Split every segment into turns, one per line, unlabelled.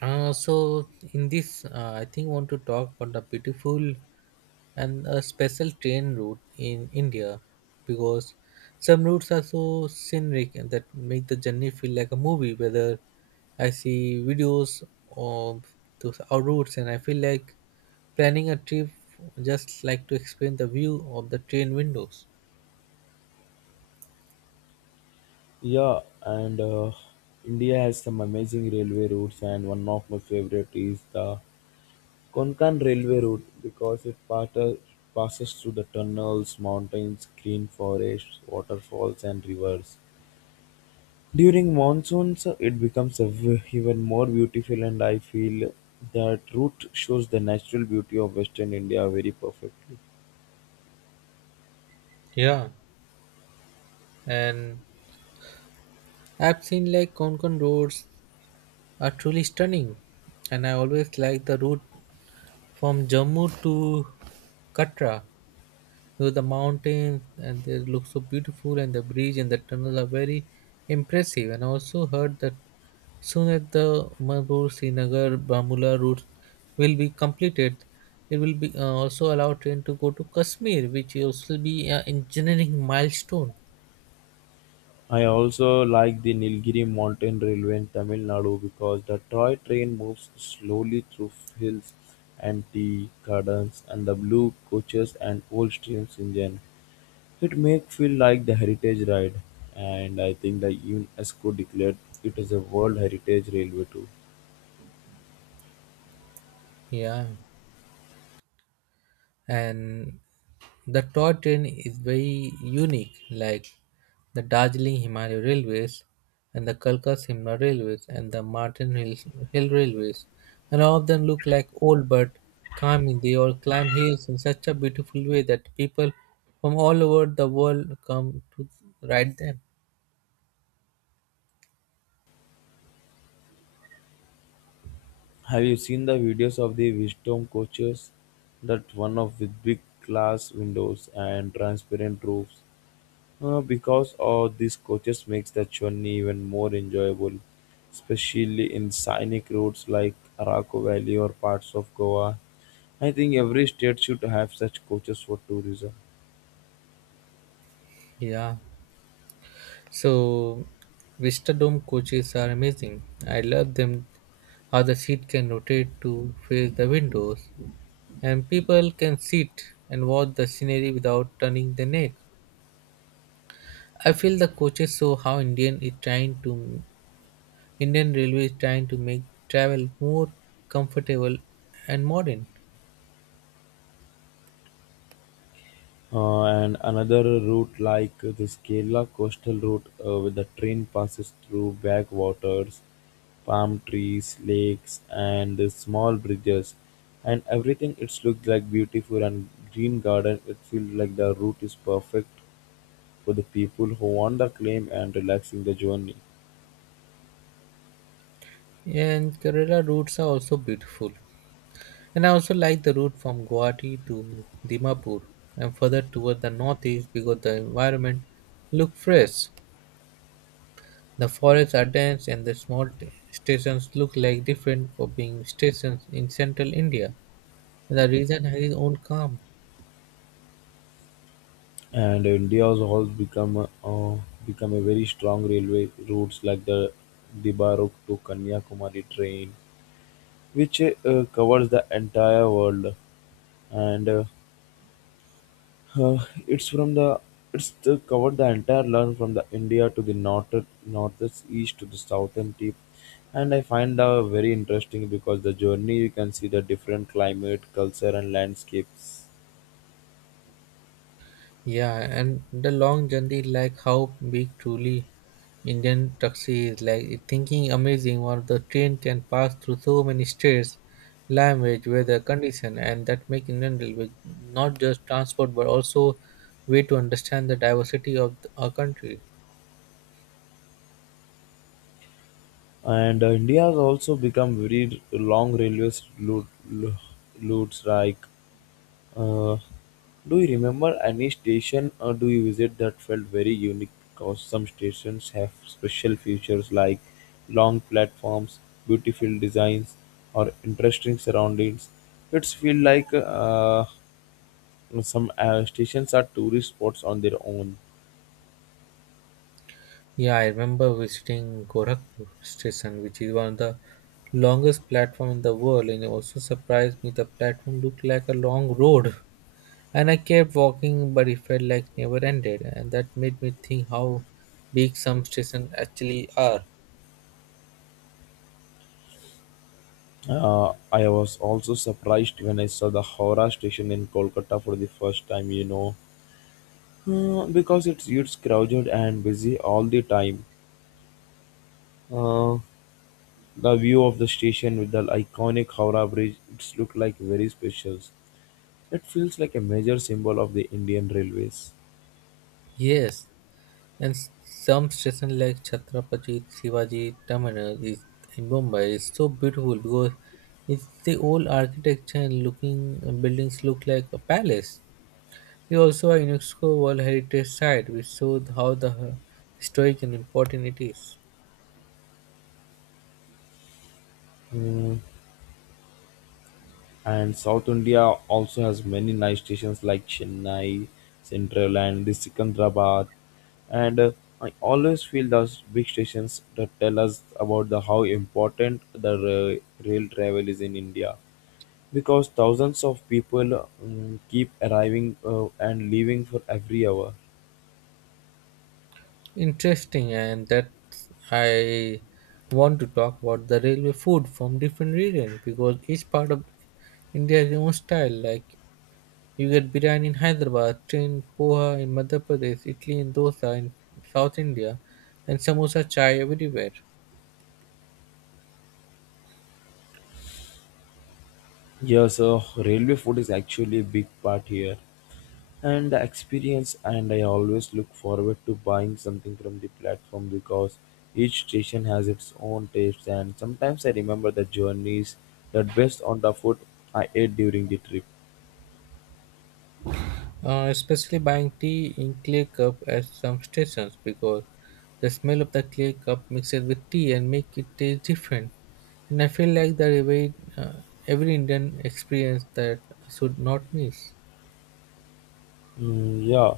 So in this, I think want to talk about the beautiful and a special train route in India because some routes are so scenic and that make the journey feel like a movie. Whether I see videos of those our routes and I feel like planning a trip just like to experience the view of the train windows.
Yeah, and India has some amazing railway routes, and one of my favorite is the Konkan Railway Route because it passes through the tunnels, mountains, green forests, waterfalls, and rivers. During monsoons, it becomes even more beautiful, and I feel that route shows the natural beauty of Western India very perfectly.
Yeah, and I've seen like Konkan roads are truly stunning, and I always like the route from Jammu to Katra. So the mountains and they look so beautiful, and the bridge and the tunnel are very impressive. And I also heard that soon as the Manipur Srinagar Bamula route will be completed, it will be also allow train to go to Kashmir, which will also be an engineering milestone.
I also like the Nilgiri mountain railway in Tamil Nadu because the toy train moves slowly through hills and tea gardens and the blue coaches and old streams engine. It make feel like the heritage ride and I think the UNESCO declared it as a World Heritage Railway too.
Yeah. And the toy train is very unique like the Darjeeling Himalaya Railways and the Kalka Simla Railways and the Martin Hill Railways, and all of them look like old but calming. They all climb hills in such a beautiful way that people from all over the world come to ride them.
Have you seen the videos of the wisdom coaches? That one of with big glass windows and transparent roofs. Because of these coaches makes the journey even more enjoyable, especially in scenic routes like Araku Valley or parts of Goa. I think every state should have such coaches for tourism.
Yeah, so Vista Dome coaches are amazing, I love them. How the seat can rotate to face the windows and people can sit and watch the scenery without turning their neck. I feel the coaches show how Indian Railway is trying to make travel more comfortable and modern.
And another route like the Kerala coastal route, where the train passes through backwaters, palm trees, lakes, and small bridges, and everything. It's looked like beautiful and green garden. It feels like the route is perfect for the people who want the claim and relaxing the journey.
And Kerala routes are also beautiful. And I also like the route from Guwahati to Dimapur and further toward the northeast because the environment look fresh. The forests are dense and the small stations look like different for being stations in central India. The reason his own calm.
And India has also become a very strong railway routes like the Dibaruk to Kanyakumari train, which covers the entire world, and uh, it's from the it's the, covered the entire land from the India to the north northeast east to the southern tip. And I find that very interesting because the journey you can see the different climate, culture, and landscapes.
Yeah, and the long journey, like how big truly Indian taxi is, like thinking amazing. One of the train can pass through so many states, language, weather, condition, and that make Indian railway not just transport but also way to understand the diversity of the, our country.
And India has also become very long railway route, routes. Like, uh, do you remember any station or do you visit that felt very unique? Because some stations have special features like long platforms, beautiful designs, or interesting surroundings. It's feel like some stations are tourist spots on their own.
Yeah, I remember visiting Gorakhpur station, which is one of the longest platform in the world, and it also surprised me. The platform looked like a long road. And I kept walking, but it felt like never ended, and that made me think how big some stations actually are.
I was also surprised when I saw the Howrah station in Kolkata for the first time, you know, because it's crowded and busy all the time. Uh, the view of the station with the iconic Howrah Bridge, it's looked like very special. It feels like a major symbol of the Indian railways.
Yes, and some station like Chhatrapati Shivaji Terminal is in Mumbai is so beautiful because it's the old architecture and looking buildings look like a palace. It's also a UNESCO World Heritage Site, which shows how the historic and important it is.
Hmm. And South India also has many nice stations like Chennai Central and the Secunderabad. And I always feel those big stations that tell us about the how important the rail travel is in India, because thousands of people keep arriving and leaving for every hour.
Interesting, and that I want to talk about the railway food from different regions because each part of India has its own style. Like you get biryani in Hyderabad, train poha in Madhya Pradesh, Italy in dosa in South India, and samosa chai everywhere.
Yes, railway food is actually a big part here. And the experience and I always look forward to buying something from the platform because each station has its own tastes and sometimes I remember the journeys that based on the food I ate during the trip.
Especially buying tea in clay cup at some stations because the smell of the clay cup mixes with tea and make it taste different. And I feel like that every Indian experience that should not miss.
Mm, yeah,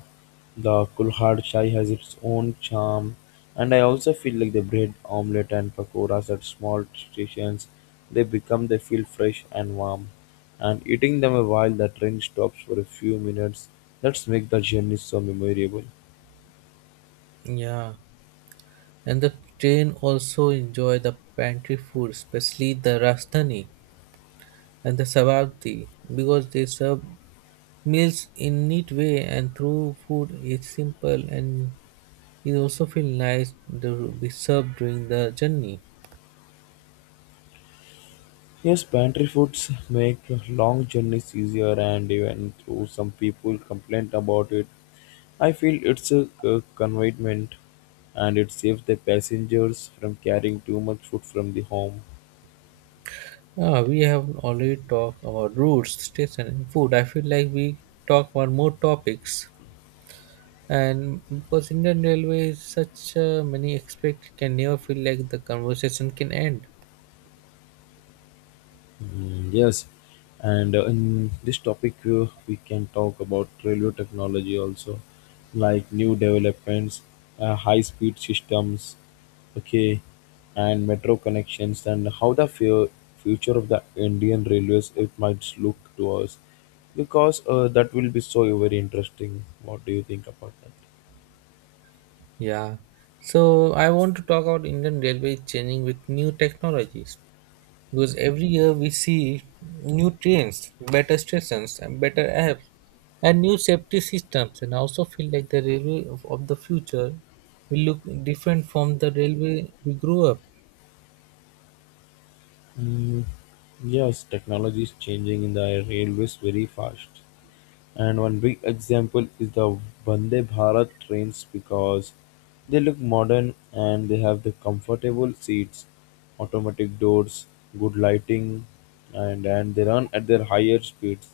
the Kulhad Chai has its own charm, and I also feel like the bread omelette and pakoras at small stations, they feel fresh and warm, and eating them while the train stops for a few minutes, that's make the journey so memorable.
Yeah. And the train also enjoy the pantry food, especially the Rastani and the Sababdi, because they serve meals in neat way and through food is simple and it also feels nice to be served during the journey.
Yes, pantry foods make long journeys easier, and even though some people complain about it, I feel it's a convenient and it saves the passengers from carrying too much food from the home.
Ah, we have already talked about routes, station, and food. I feel like we talk about more topics. And because Indian Railway is such many aspects, it can never feel like the conversation can end.
Mm, yes, and in this topic, we can talk about railway technology also, like new developments, high speed systems, okay, and metro connections, and how the future of the Indian railways it might look to us, because that will be so very interesting. What do you think about that?
Yeah. So I want to talk about Indian Railway changing with new technologies. Because every year we see new trains, better stations, and better apps, and new safety systems. And I also feel like the railway of the future will look different from the railway we grew up.
Mm, yes, technology is changing in the railways very fast. And one big example is the Vande Bharat trains because they look modern and they have the comfortable seats, automatic doors, good lighting, and they run at their higher speeds.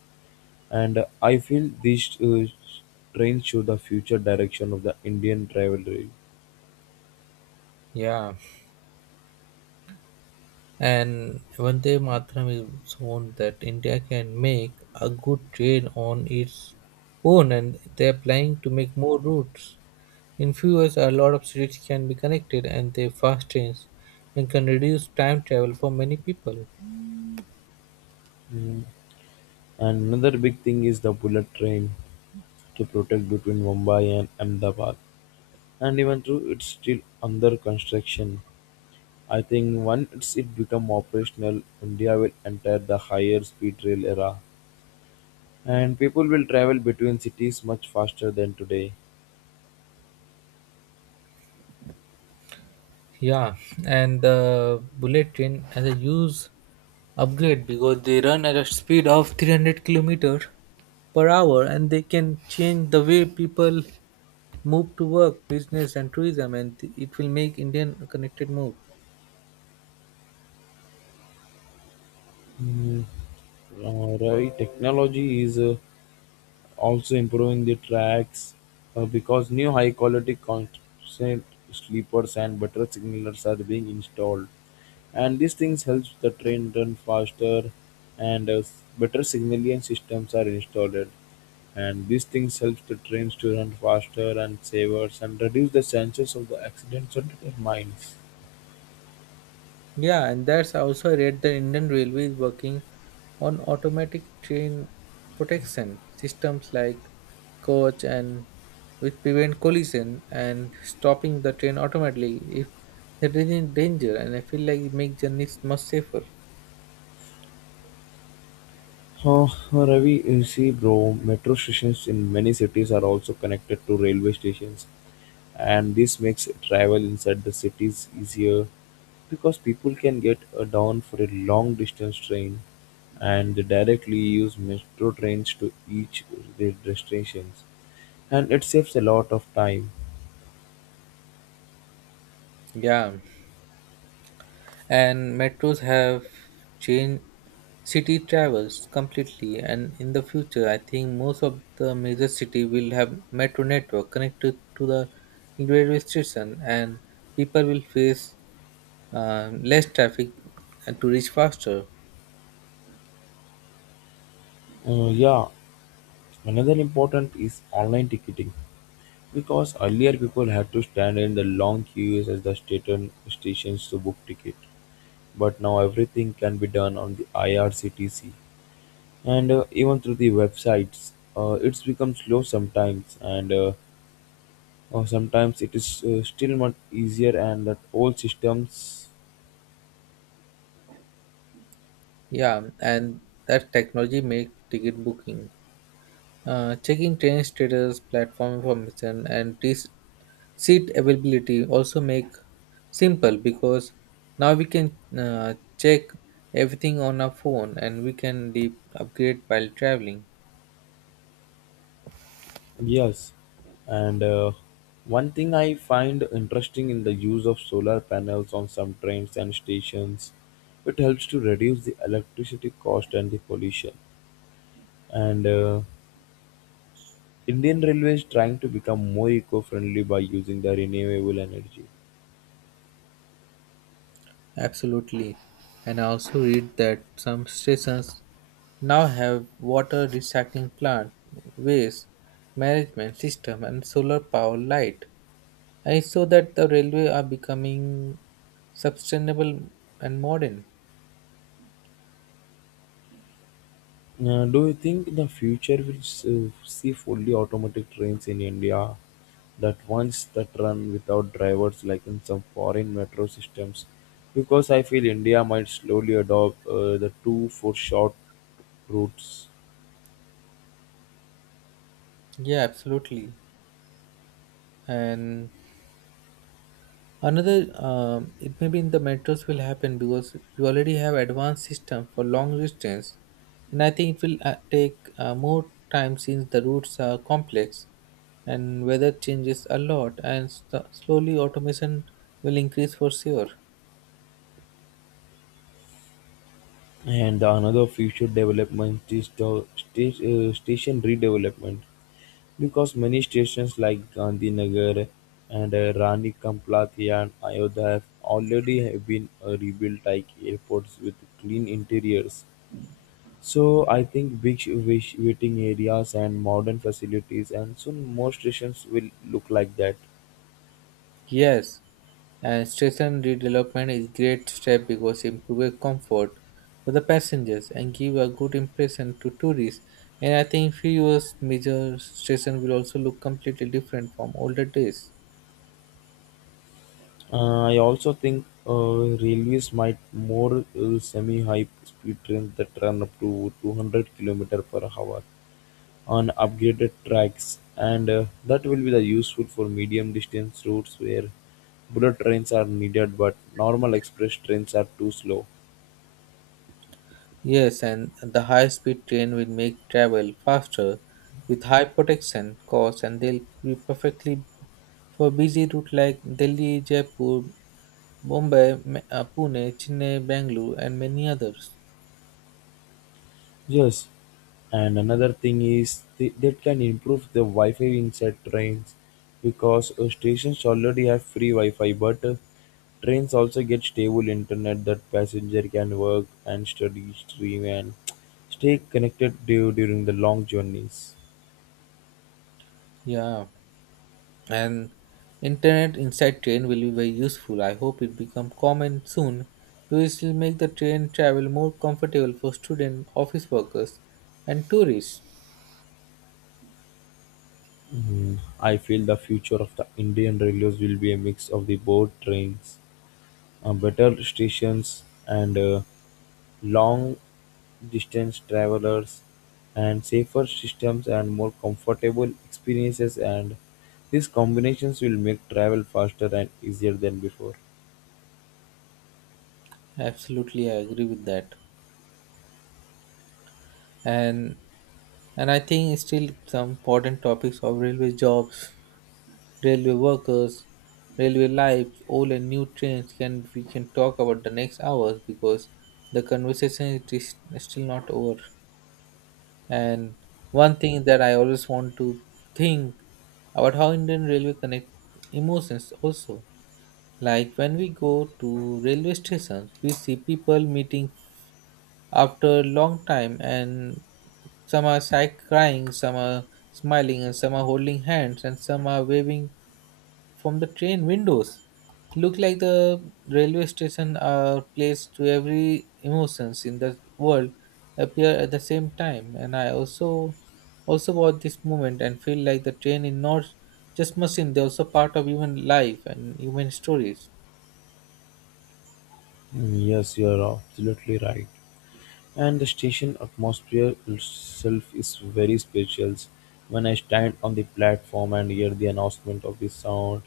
And I feel these trains show the future direction of the Indian travel rail.
Yeah, and Vande Mataram is shown that India can make a good train on its own, and they're planning to make more routes. In few years, a lot of cities can be connected, and they fast trains and can reduce time travel for many people.
Mm. And another big thing is the bullet train to protect between Mumbai and Ahmedabad. And even though it's still under construction. I think once it become operational, India will enter the higher speed rail era, and people will travel between cities much faster than today.
Yeah, and the bullet train has a huge upgrade because they run at a speed of 300 kilometers per hour and they can change the way people move to work, business, and tourism, and it will make Indian a connected more.
Hmm, right, technology is also improving the tracks because new high quality constant sleepers and better signalers are being installed and these things helps the train run faster and better signaling systems are installed and these things helps the trains to run faster and safer and reduce the chances of the accidents and their mines.
Yeah, and that's also I read the Indian Railway is working on automatic train protection systems like coach and which prevent collision and stopping the train automatically if there is any danger, and I feel like it makes journeys much safer.
Uh, Ravi, you see, bro, metro stations in many cities are also connected to railway stations, and this makes travel inside the cities easier because people can get down for a long distance train and they directly use metro trains to each their destinations and it saves a lot of time.
Yeah. And metros have changed city travels completely, and in the future I think most of the major city will have metro network connected to the railway station, and people will face less traffic and to reach faster.
Yeah, another important is online ticketing because earlier people had to stand in the long queues at the station stations to book ticket but now everything can be done on the IRCTC and even through the websites it's become slow sometimes and or sometimes it is still much easier and that old systems.
Yeah, and that technology make ticket booking. Checking train status, platform information, and seat availability also make simple because now we can check everything on our phone and we can upgrade while traveling.
Yes, and one thing I find interesting in the use of solar panels on some trains and stations it helps to reduce the electricity cost and the pollution and Indian railways trying to become more eco-friendly by using the renewable energy.
Absolutely. And I also read that some stations now have water recycling plant, waste management system, and solar power light. I saw that the railway are becoming sustainable and modern.
Do you think the future will see fully automatic trains in India that once that run without drivers like in some foreign metro systems? Because I feel India might slowly adopt the two for short routes.
Yeah, absolutely. And another, it may be in the metros will happen because we already have advanced system for long distance, and I think it will take more time since the routes are complex and weather changes a lot, and s slowly automation will increase for sure.
And another future development is the station redevelopment. Because many stations like Gandhinagar and Rani Kamplakia and Ayodhya have already have been rebuilt like airports with clean interiors. So I think big waiting areas and modern facilities and soon more stations will look like that.
Yes, and station redevelopment is great step because improve comfort for the passengers and give a good impression to tourists. And I think fewer major station will also look completely different from older days.
I also think railways might more semi-high speed trains that run up to 200 km per hour on upgraded tracks, and that will be the useful for medium distance routes where bullet trains are needed, but normal express trains are too slow.
Yes, and the high speed train will make travel faster with high protection costs, and they'll be perfectly for busy route like Delhi, Jaipur, Bombay, Pune, Chennai, Bangalore and many others.
Yes, and another thing is that can improve the Wi-Fi inside trains because stations already have free Wi-Fi, but trains also get stable internet that passenger can work and study, stream, and stay connected during the long journeys.
Yeah. And internet inside train will be very useful, I hope it become common soon, which will make the train travel more comfortable for student office workers and tourists.
I feel the future of the Indian Railways will be a mix of the board trains, better stations, and long distance travelers, and safer systems and more comfortable experiences. And these combinations will make travel faster and easier than before.
Absolutely, I agree with that. And I think still some important topics of railway jobs, railway workers, railway lives, old and new trains can we can talk about the next hours because the conversation is still not over. And one thing that I always want to think about how Indian railway connect emotions also. Like when we go to railway stations, we see people meeting after a long time, and some are crying, some are smiling and some are holding hands and some are waving from the train windows. Look like the railway station are placed to every emotions in the world appear at the same time, and I also about this moment and feel like the train is not just machine, they're also part of human life and human stories.
Mm, yes, you are absolutely right. And the station atmosphere itself is very special. When I stand on the platform and hear the announcement of the sound,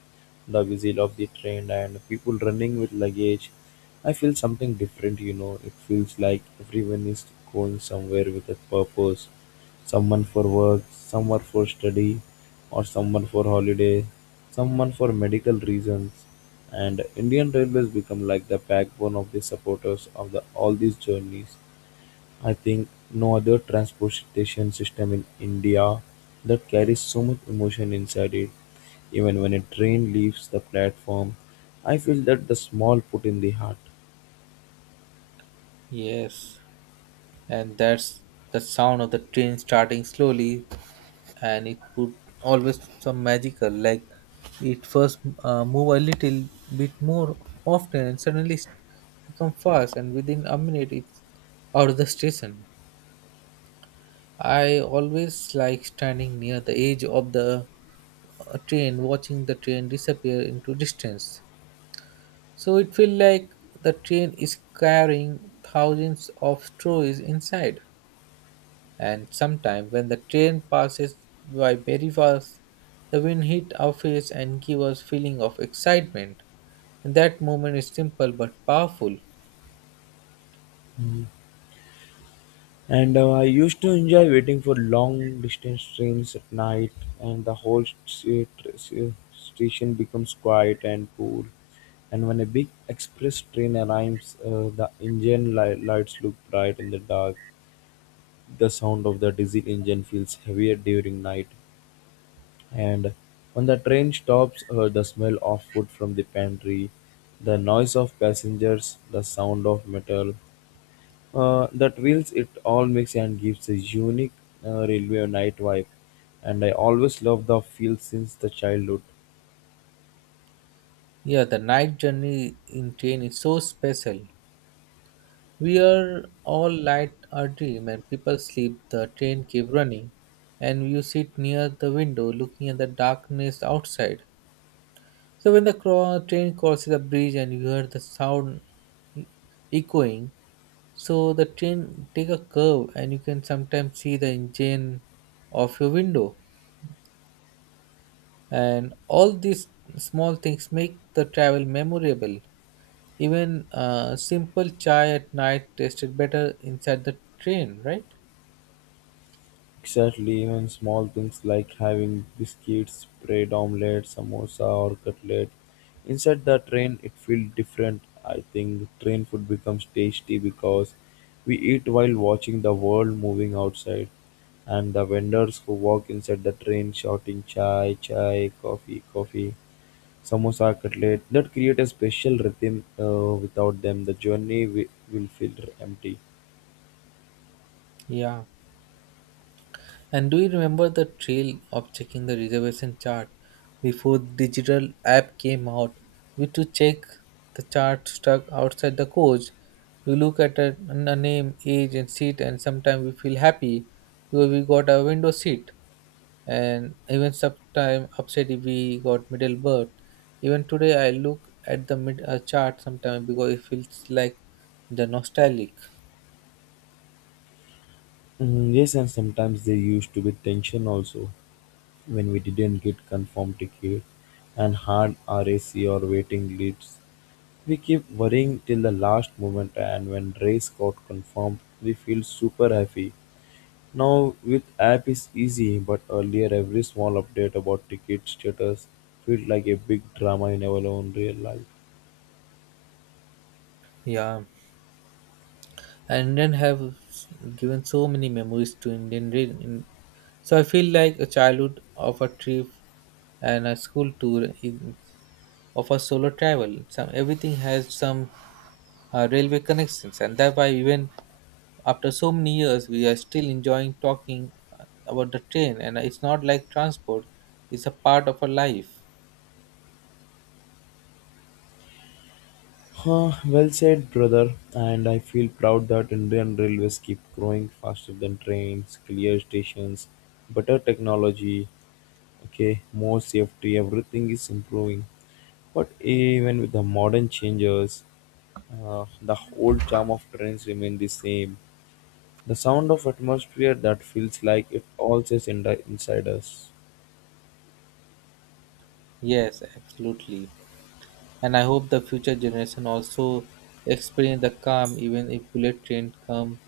the whistle of the train, and people running with luggage, I feel something different, you know. It feels like everyone is going somewhere with a purpose, someone for work, someone for study, or someone for holiday, someone for medical reasons. And Indian Railways become like the backbone of the supporters of the, all these journeys. I think no other transportation system in India that carries so much emotion inside it. Even when a train leaves the platform, I feel that the small put in the heart.
Yes, and that's the sound of the train starting slowly, and it put always some magical. Like it first move a little bit more often, and suddenly become fast, and within a minute it's out of the station. I always like standing near the edge of the train, watching the train disappear into distance. So it feel like the train is carrying thousands of stories inside, and sometime when the train passes by very fast, the wind hit our face and give us feeling of excitement. And that moment is simple but powerful.
And I used to enjoy waiting for long distance trains at night, and the whole station becomes quiet and cool. And when a big express train arrives, the engine lights look bright in the dark. The sound of the diesel engine feels heavier during night. And when the train stops, the smell of food from the pantry, the noise of passengers, the sound of metal, the reels it all makes and gives a unique railway night vibe. And I always loved the feel since the childhood.
Yeah, the night journey in train is so special. We are all light our dream and people sleep, the train keep running, and you sit near the window looking at the darkness outside. So when the train crosses a bridge and you hear the sound e-, echoing, so the train take a curve and you can sometimes see the engine of your window. And all these small things make the travel memorable. Even simple chai at night tasted better inside the train, right?
Exactly, even small things like having biscuits, bread omelette, samosa, or cutlet inside the train, it feels different. I think train food becomes tasty because we eat while watching the world moving outside, and the vendors who walk inside the train shouting chai, chai, coffee, coffee, samosa, cutlet that create a special rhythm. Without them, the journey will feel empty.
Yeah. And do you remember the thrill of checking the reservation chart before digital app came out? We to check the chart stuck outside the coach. We look at a name, age, and seat, and sometimes we feel happy because we got a window seat, and even sometimes upset if we got middle berth. Even today, I look at the mid chart sometimes because it feels like the nostalgic.
Mm, yes, and sometimes there used to be tension also when we didn't get confirmed ticket and hard RAC or waiting lists. We keep worrying till the last moment, and when race got confirmed, we feel super happy. Now with app is easy, but earlier every small update about ticket status felt like a big drama in our own real life.
Yeah. And Indian have given so many memories to Indian. So I feel like a childhood of a trip and a school tour in, of a solo travel. Some everything has some railway connections, and that's why even after so many years, we are still enjoying talking about the train. And it's not like transport; it's a part of our life.
Huh, well said, brother. And I feel proud that Indian railways keep growing faster than trains, clear stations, better technology, okay, more safety, everything is improving. But even with the modern changes, the old charm of trains remain the same. The sound of atmosphere that feels like it all says in inside us.
Yes, absolutely. And I hope the future generation also experience the calm, even if bullet train come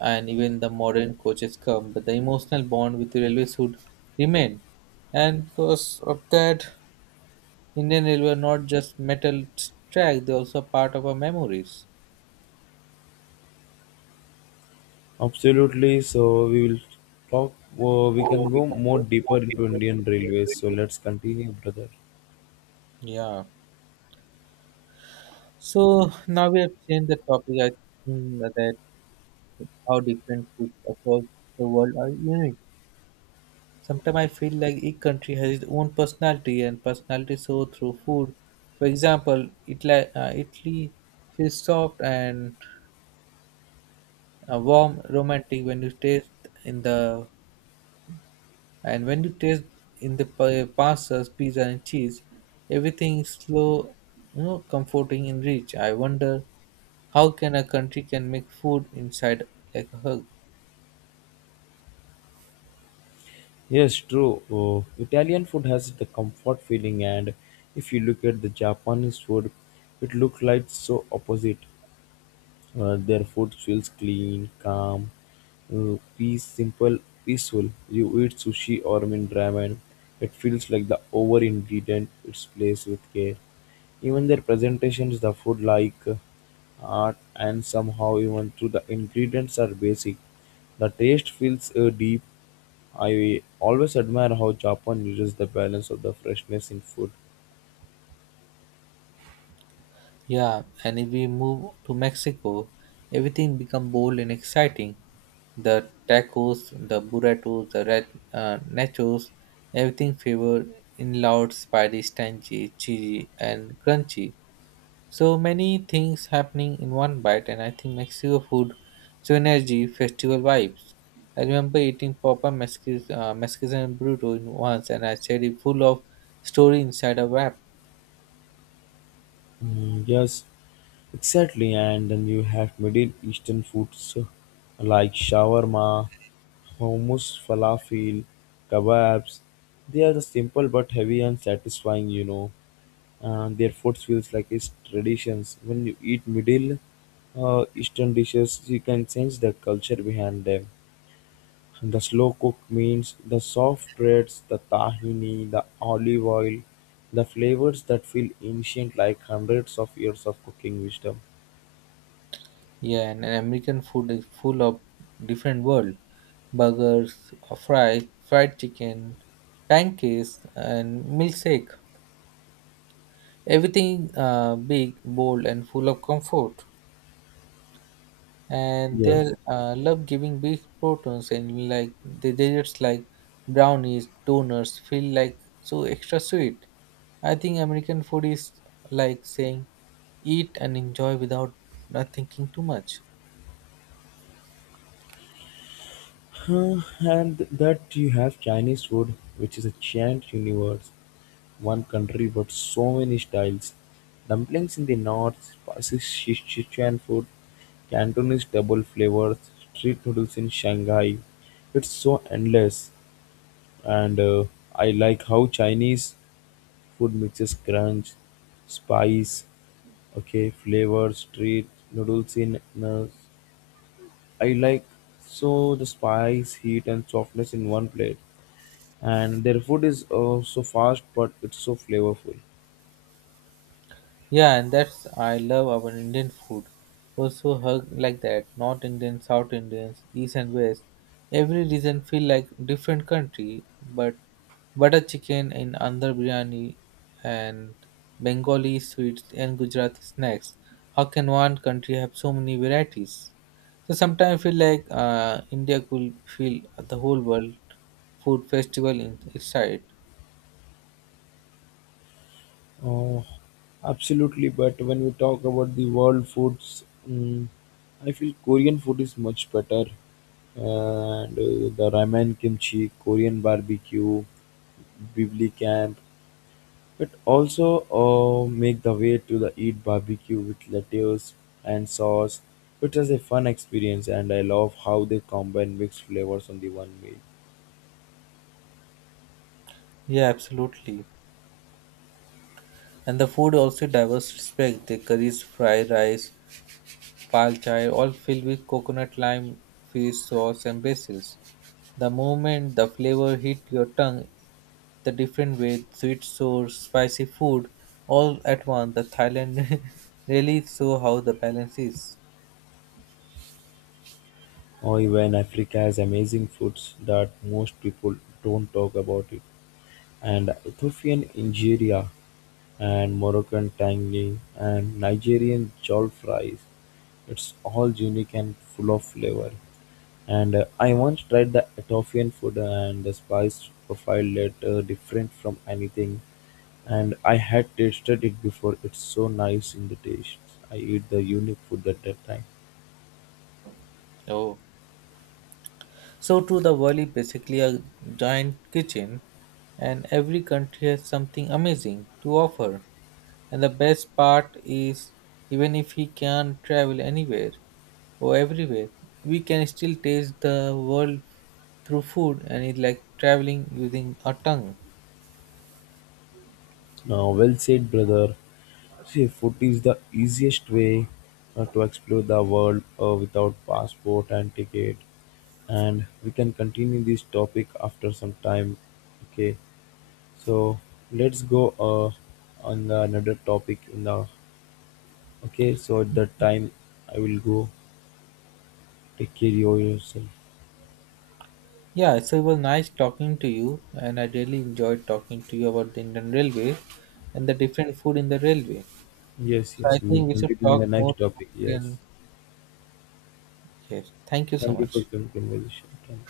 and even the modern coaches come, but the emotional bond with the railways would remain. And because of that, Indian Railway are not just metal track; they're also part of our memories.
Absolutely. So we will talk. We can go more deeper into Indian railways. So let's continue, brother.
Yeah. So now we have changed the topic. I think that how different foods across the world are unique. Sometimes I feel like each country has its own personality and personality show through food. For example, Italy feels soft and warm, romantic when you taste in the and when you taste in the pastas, pizza and cheese. Everything is slow, comforting and rich. I wonder how can a country can make food inside like a hug.
Yes, true. Italian food has the comfort feeling, and if you look at the Japanese food, it looks like so opposite. Their food feels clean, calm, peace, simple, peaceful. You eat sushi or I mean ramen, it feels like the over ingredient it's placed with care. Even their presentations, the food like art, and somehow even through the ingredients are basic. The taste feels deep. I always admire how Japan uses the balance of the freshness in food.
Yeah, and if we move to Mexico, everything become bold and exciting. The tacos, the burritos, the nachos, everything favored in loud, spicy, tangy, cheesy, and crunchy. So many things happening in one bite, and I think Mexico food, so energy, festival vibes. I remember eating Papa Mexican burrito in once, and I said it full of story inside a wrap.
Mm, yes, exactly. And then you have Middle Eastern foods like shawarma, hummus, falafel, kebabs. They are the simple but heavy and satisfying, you know. And their food feels like it's traditions. When you eat Middle Eastern dishes, you can sense the culture behind them. The slow cook means the soft breads, the tahini, the olive oil, the flavors that feel ancient like hundreds of years of cooking wisdom.
Yeah, and American food is full of different world. Burgers, fries, fried chicken, pancakes, and milkshake. Everything big, bold, and full of comfort. And they
Yes.
love giving big proteins and like the desserts like brownies, donuts feel like so extra sweet. I think American food is like saying eat and enjoy without not thinking too much.
Huh, and that you have Chinese food, which is a giant universe, one country but so many styles. Dumplings in the north, spicy Sichuan food, Cantonese double flavors, street noodles in Shanghai. It's so endless, and I like how Chinese Food mixes crunch, spice, okay, flavor, street noodles in I like so the spice, heat, and softness in one plate. And their food is so fast, but it's so flavorful.
Yeah, and that's I love our Indian food. Also hug like that, North Indian, South Indians, East and West. Every region feel like different country, but butter chicken in Andhra biryani and Bengali sweets and Gujarati snacks. How can one country have so many varieties? So sometimes I feel like India could feel the whole world food festival in its side.
Oh, absolutely. But when we talk about the world foods, mm, I feel Korean food is much better. And the ramen, kimchi, Korean barbecue, bibli camp, it also make the way to the eat barbecue with lettuce and sauce. It was a fun experience, and I love how they combine mixed flavors on the one meal.
Yeah, absolutely. And the food also diverse respect. The curries, fried rice, pal chai, all filled with coconut, lime, fish sauce, and basil. The moment the flavor hit your tongue, the different way, sweet, sour, spicy food, all at once. The Thailand really show how the balance is.
Or even Africa has amazing foods that most people don't talk about it. And Ethiopian injera and Moroccan tangy and Nigerian jollof rice. It's all unique and full of flavor. And I once tried the Ethiopian food and the spice profile that different from anything. And I had tasted it before. It's so nice in the taste. I eat the unique food at that time.
Oh. So too, the world is basically a giant kitchen, and every country has something amazing to offer. And the best part is, even if he can't travel anywhere or everywhere, we can still taste the world through food, and it's like traveling using our tongue.
Now, well said, brother. See, food is the easiest way to explore the world without passport and ticket. And we can continue this topic after some time. Okay, so let's go on the another topic in the. Okay, so at that time, I will go. Take care of yourself.
Yeah, so it was nice talking to you, and I really enjoyed talking to you about the Indian Railway and the different food in the railway.
Yes,
So I
yes, we will
think we should
continue in the
talk more
next topic. Yes.
often. Yes, thank you so
Thank you for the
much.
conversation. Thank you.